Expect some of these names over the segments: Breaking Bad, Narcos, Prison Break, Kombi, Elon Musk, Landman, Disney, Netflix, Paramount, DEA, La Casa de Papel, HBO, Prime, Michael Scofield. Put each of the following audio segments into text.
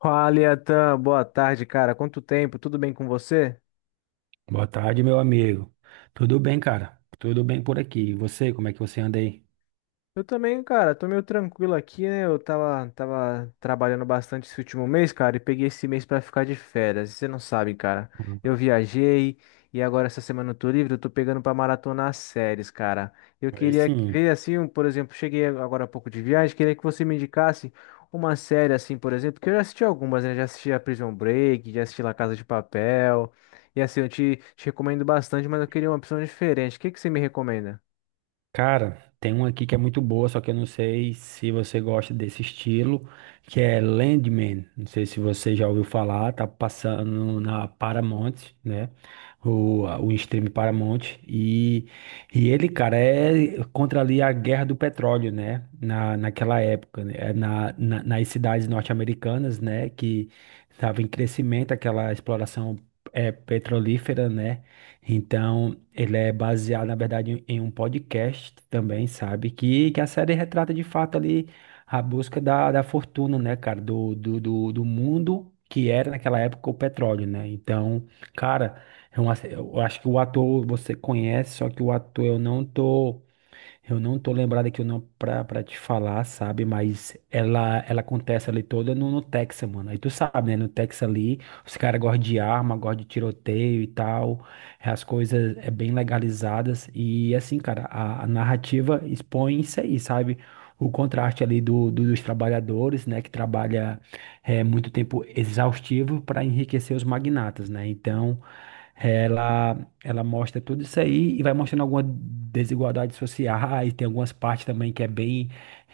Fala, Iatan, boa tarde, cara. Quanto tempo? Tudo bem com você? Boa tarde, meu amigo. Tudo bem, cara? Tudo bem por aqui. E você, como é que você anda aí? Eu também, cara, tô meio tranquilo aqui, né? Eu tava trabalhando bastante esse último mês, cara, e peguei esse mês pra ficar de férias. Você não sabe, cara. Hum. Eu viajei e agora essa semana eu tô livre, eu tô pegando pra maratonar as séries, cara. Eu Aí queria sim. ver, assim, por exemplo, cheguei agora há pouco de viagem, queria que você me indicasse uma série, assim, por exemplo, que eu já assisti algumas, né? Já assisti a Prison Break, já assisti La Casa de Papel. E assim, eu te recomendo bastante, mas eu queria uma opção diferente. O que que você me recomenda? Cara, tem uma aqui que é muito boa, só que eu não sei se você gosta desse estilo, que é Landman. Não sei se você já ouviu falar, tá passando na Paramount, né? O stream Paramount. E ele, cara, é contra ali a guerra do petróleo, né? Naquela época, né? Nas cidades norte-americanas, né? Que estava em crescimento aquela exploração petrolífera, né? Então, ele é baseado, na verdade, em um podcast também, sabe? Que a série retrata de fato ali a busca da fortuna, né, cara? Do mundo que era naquela época o petróleo, né? Então, cara, eu acho que o ator você conhece, só que o ator eu não tô. Eu não tô lembrado aqui o nome pra te falar, sabe? Mas ela acontece ali toda no Texas, mano. Aí tu sabe, né? No Texas ali, os caras gostam de arma, gostam de tiroteio e tal. As coisas é bem legalizadas. E assim, cara, a narrativa expõe isso aí, sabe? O contraste ali dos trabalhadores, né? Que trabalha muito tempo exaustivo para enriquecer os magnatas, né? Então. Ela ela mostra tudo isso aí e vai mostrando algumas desigualdades sociais, tem algumas partes também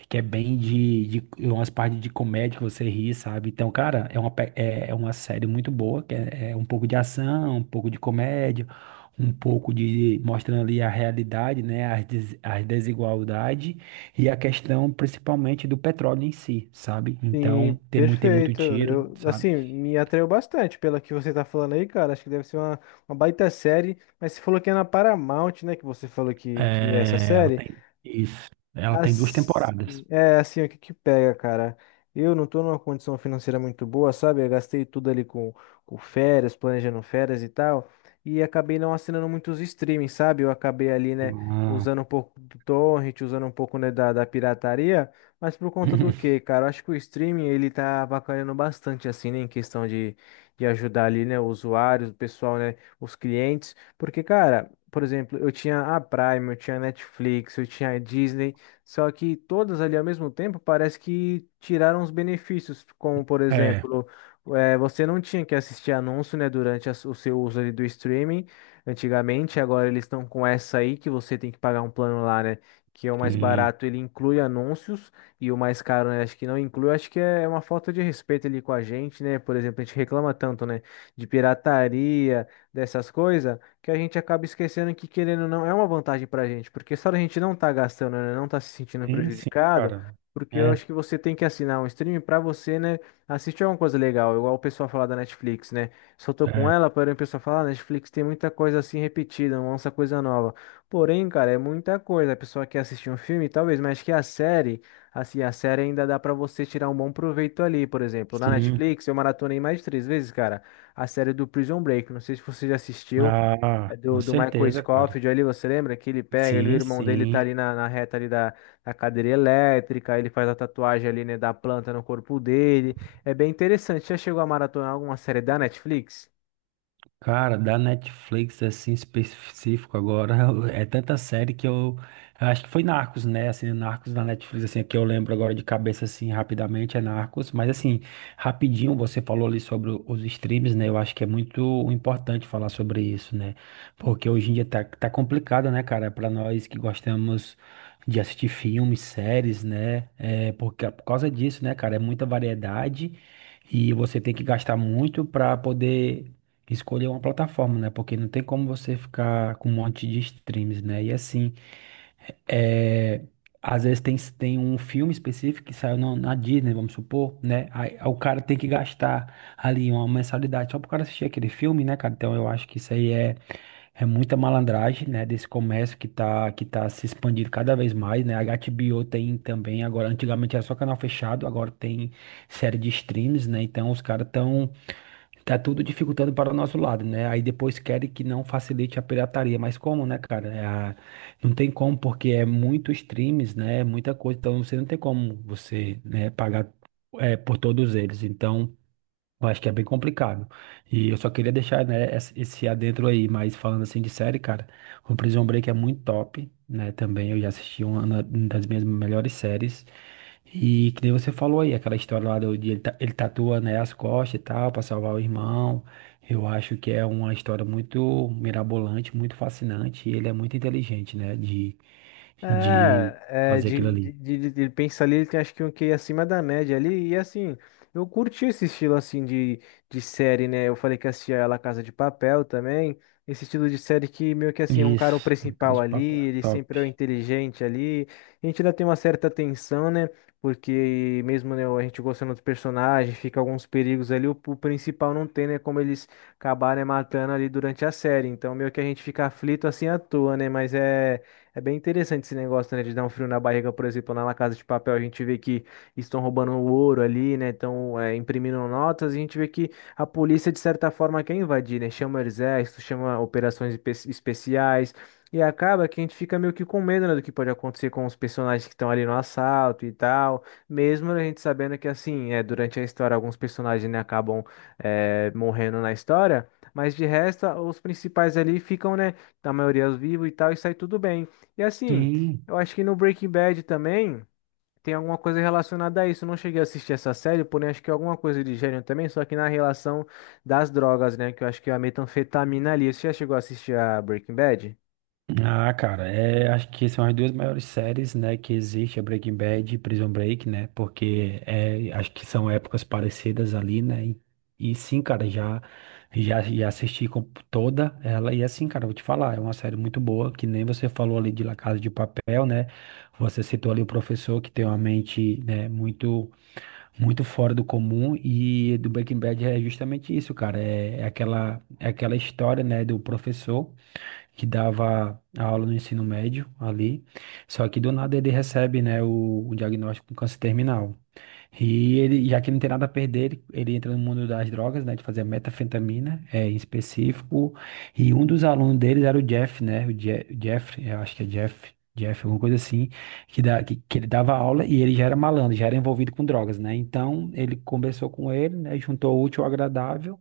que é bem de umas partes de comédia que você ri, sabe? Então, cara, é uma série muito boa, é um pouco de ação, um pouco de comédia, um pouco de mostrando ali a realidade, né? As desigualdades e a questão principalmente do petróleo em si, sabe? Sim, Então, tem muito perfeito. tiro, Eu, sabe? assim, me atraiu bastante pela que você tá falando aí, cara. Acho que deve ser uma baita série. Mas você falou que é na Paramount, né? Que você falou que é essa É, ela série. tem isso. Ela tem duas temporadas. Assim, é assim, o que que pega, cara? Eu não tô numa condição financeira muito boa, sabe? Eu gastei tudo ali com férias, planejando férias e tal, e acabei não assinando muitos streamings, sabe? Eu acabei ali, né, Ah. usando um pouco do torrent, usando um pouco, né, da pirataria, mas por conta do quê, cara? Eu acho que o streaming, ele tá avacalhando bastante, assim, né, de ajudar ali, né, os usuários, o pessoal, né, os clientes, porque, cara... Por exemplo, eu tinha a Prime, eu tinha a Netflix, eu tinha a Disney, só que todas ali ao mesmo tempo parece que tiraram os benefícios, como por é, exemplo, você não tinha que assistir anúncio, né, durante a o seu uso ali do streaming antigamente. Agora eles estão com essa aí que você tem que pagar um plano lá, né? Que é o mais sim, barato, ele inclui anúncios, e o mais caro, né? Acho que não inclui. Acho que é uma falta de respeito ali com a gente, né? Por exemplo, a gente reclama tanto, né? De pirataria, dessas coisas, que a gente acaba esquecendo que, querendo ou não, é uma vantagem pra gente, porque só a gente não tá gastando, né, não tá se sentindo sim, sim, prejudicado, cara. porque eu É, acho que você tem que assinar um stream pra você, né, assistir alguma coisa legal, igual o pessoal fala da Netflix, né? Só tô com é, ela, porém o pessoal fala, ah, Netflix tem muita coisa assim repetida, não lança coisa nova. Porém, cara, é muita coisa. A pessoa quer assistir um filme, talvez, mas acho que a série, assim, a série ainda dá pra você tirar um bom proveito ali. Por exemplo, na sim. Netflix, eu maratonei mais de 3 vezes, cara, a série do Prison Break, não sei se você já assistiu. Ah, É com do, do Michael certeza, cara. Scofield ali, você lembra? Que ele pega, ele, o Sim, irmão dele tá ali sim. Na reta ali da cadeira elétrica, ele faz a tatuagem ali, né, da planta no corpo dele. É bem interessante. Já chegou a maratonar alguma série da Netflix? Cara, da Netflix, assim, específico agora, é tanta série que eu acho que foi Narcos, né? Assim, Narcos da Netflix, assim, que eu lembro agora de cabeça, assim, rapidamente, é Narcos, mas assim, rapidinho, você falou ali sobre os streams, né? Eu acho que é muito importante falar sobre isso, né? Porque hoje em dia tá complicado, né, cara? Pra nós que gostamos de assistir filmes, séries, né? É, porque, por causa disso, né, cara? É muita variedade. E você tem que gastar muito para poder escolher uma plataforma, né? Porque não tem como você ficar com um monte de streams, né? E assim, é, às vezes tem um filme específico que saiu na Disney, vamos supor, né? Aí, o cara tem que gastar ali uma mensalidade só pro cara assistir aquele filme, né, cara? Então eu acho que é muita malandragem, né? Desse comércio que tá se expandindo cada vez mais, né? A HBO tem também agora, antigamente era só canal fechado, agora tem série de streams, né? Então os caras estão tá tudo dificultando para o nosso lado, né? Aí depois querem que não facilite a pirataria. Mas como, né, cara? Não tem como, porque é muito streams, né? É muita coisa. Então você não tem como você, né, pagar por todos eles. Então eu acho que é bem complicado. E eu só queria deixar, né, esse adentro aí, mas falando assim de série, cara, o Prison Break é muito top, né? Também eu já assisti uma das minhas melhores séries. E que nem você falou aí, aquela história lá de ele, ele tatua, né, as costas e tal, pra salvar o irmão. Eu acho que é uma história muito mirabolante, muito fascinante, e ele é muito inteligente, né, de É, fazer aquilo ali. Ele pensa ali, ele tem acho que um QI acima da média ali, e assim, eu curti esse estilo assim de série, né? Eu falei que assistia a La Casa de Papel também, esse estilo de série que meio que assim, é um cara o Isso, no principal caso, o ali, papo é ele top. sempre é o inteligente ali, a gente ainda tem uma certa tensão, né? Porque mesmo, né, a gente gostando dos personagens, fica alguns perigos ali, o principal não tem, né, como eles acabarem matando ali durante a série, então meio que a gente fica aflito assim à toa, né? Mas é. É bem interessante esse negócio, né, de dar um frio na barriga. Por exemplo, na La Casa de Papel, a gente vê que estão roubando o ouro ali, né, estão imprimindo notas, e a gente vê que a polícia, de certa forma, quer invadir, né, chama o exército, chama operações especiais, e acaba que a gente fica meio que com medo, né, do que pode acontecer com os personagens que estão ali no assalto e tal, mesmo a gente sabendo que, assim, durante a história, alguns personagens, né, acabam morrendo na história, mas de resto, os principais ali ficam, né, a maioria vivos e tal, e sai tudo bem. E assim, Sim. eu acho que no Breaking Bad também tem alguma coisa relacionada a isso. Eu não cheguei a assistir essa série, porém acho que é alguma coisa de gênero também, só que na relação das drogas, né? Que eu acho que é a metanfetamina ali. Você já chegou a assistir a Breaking Bad? Ah, cara, é, acho que são as duas maiores séries, né, que existe, a Breaking Bad e Prison Break, né, porque é, acho que são épocas parecidas ali, né, e sim, cara, já assisti com toda ela, e assim, cara, eu vou te falar, é uma série muito boa, que nem você falou ali de La Casa de Papel, né, você citou ali o professor que tem uma mente, né, muito fora do comum, e do Breaking Bad é justamente isso, cara, é aquela história, né, do professor, que dava a aula no ensino médio ali. Só que do nada ele recebe, né, o diagnóstico com câncer terminal. E ele, já que ele não tem nada a perder, ele entra no mundo das drogas, né, de fazer metanfetamina, em específico. E um dos alunos deles era o Jeff, né, o Je Jeff, eu acho que é Jeff. Jeff, alguma coisa assim, que ele dava aula e ele já era malandro, já era envolvido com drogas, né? Então, ele conversou com ele, né? Juntou o útil ao agradável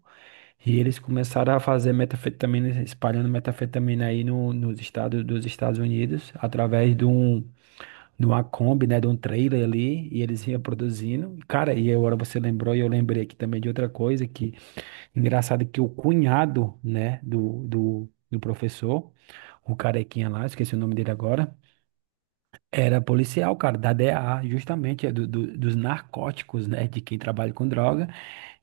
e eles começaram a fazer metafetamina, espalhando metafetamina aí no, nos estados dos Estados Unidos, através de uma Kombi, né, de um trailer ali, e eles iam produzindo. Cara, e agora você lembrou, e eu lembrei aqui também de outra coisa, que engraçado que o cunhado, né, do professor, o carequinha lá, esqueci o nome dele agora, era policial, cara, da DEA, justamente, é dos narcóticos, né, de quem trabalha com droga,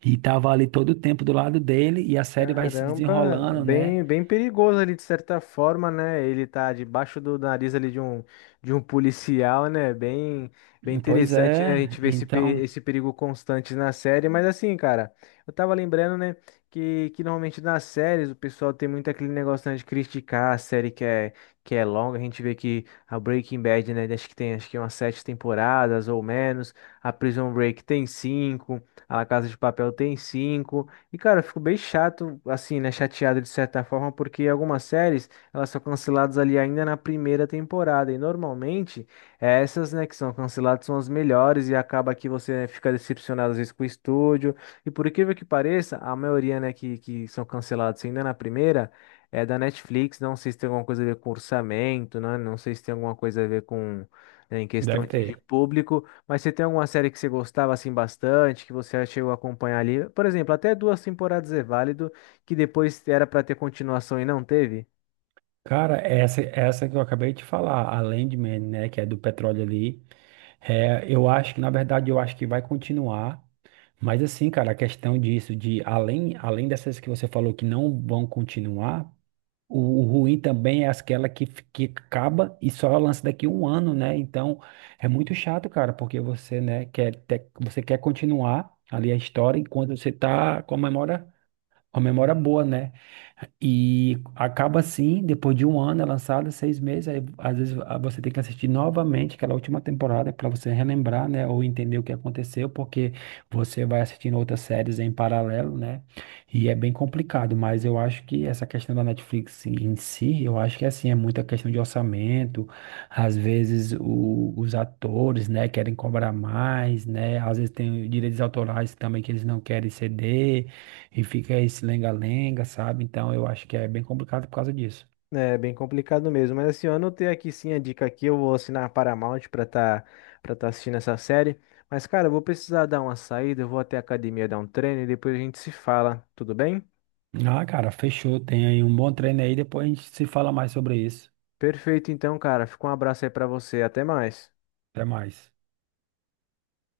e tava ali todo o tempo do lado dele, e a série vai se Caramba, desenrolando, né? bem, bem perigoso ali de certa forma, né? Ele tá debaixo do nariz ali de um policial, né? Bem, bem Pois interessante, né? A é, gente vê esse, então, esse perigo constante na série, mas assim, cara, eu tava lembrando, né, que normalmente nas séries o pessoal tem muito aquele negócio, né, de criticar a série que é longa. A gente vê que a Breaking Bad, né, acho que tem acho que umas 7 temporadas ou menos, a Prison Break tem 5, a La Casa de Papel tem 5. E, cara, eu fico bem chato, assim, né? Chateado de certa forma, porque algumas séries, elas são canceladas ali ainda na primeira temporada. E normalmente, essas, né, que são canceladas são as melhores e acaba que você, né, fica decepcionado às vezes com o estúdio. E por incrível que pareça, a maioria, né, que são canceladas ainda na primeira é da Netflix. Não sei se tem alguma coisa a ver com orçamento, né? Não sei se tem alguma coisa a ver com, né, em questão deve de ter. público. Mas você tem alguma série que você gostava assim bastante, que você chegou a acompanhar ali? Por exemplo, até 2 temporadas é válido, que depois era pra ter continuação e não teve? Cara, essa que eu acabei de falar, a Landman, né, que é do petróleo ali, é, eu acho que, na verdade, eu acho que vai continuar, mas assim, cara, a questão disso, de além dessas que você falou que não vão continuar, o ruim também é aquela que, que acaba e só lança daqui um ano, né, então é muito chato, cara, porque você, né, você quer continuar ali a história enquanto você tá com a memória boa, né. E acaba assim, depois de um ano é lançada, seis meses, aí às vezes ah, você tem que assistir novamente aquela última temporada para você relembrar, né, ou entender o que aconteceu, porque você vai assistindo outras séries em paralelo, né? E é bem complicado, mas eu acho que essa questão da Netflix em si, eu acho que assim, é muita questão de orçamento, às vezes os atores, né, querem cobrar mais, né? Às vezes tem direitos autorais também que eles não querem ceder. E fica esse lenga-lenga, sabe? Então eu acho que é bem complicado por causa disso. É bem complicado mesmo, mas assim, eu anotei aqui sim a dica aqui, eu vou assinar a Paramount pra tá assistindo essa série. Mas cara, eu vou precisar dar uma saída, eu vou até a academia dar um treino e depois a gente se fala, tudo bem? Ah, cara, fechou. Tem aí um bom treino aí. Depois a gente se fala mais sobre isso. Perfeito então, cara, fica um abraço aí pra você, até mais. Até mais.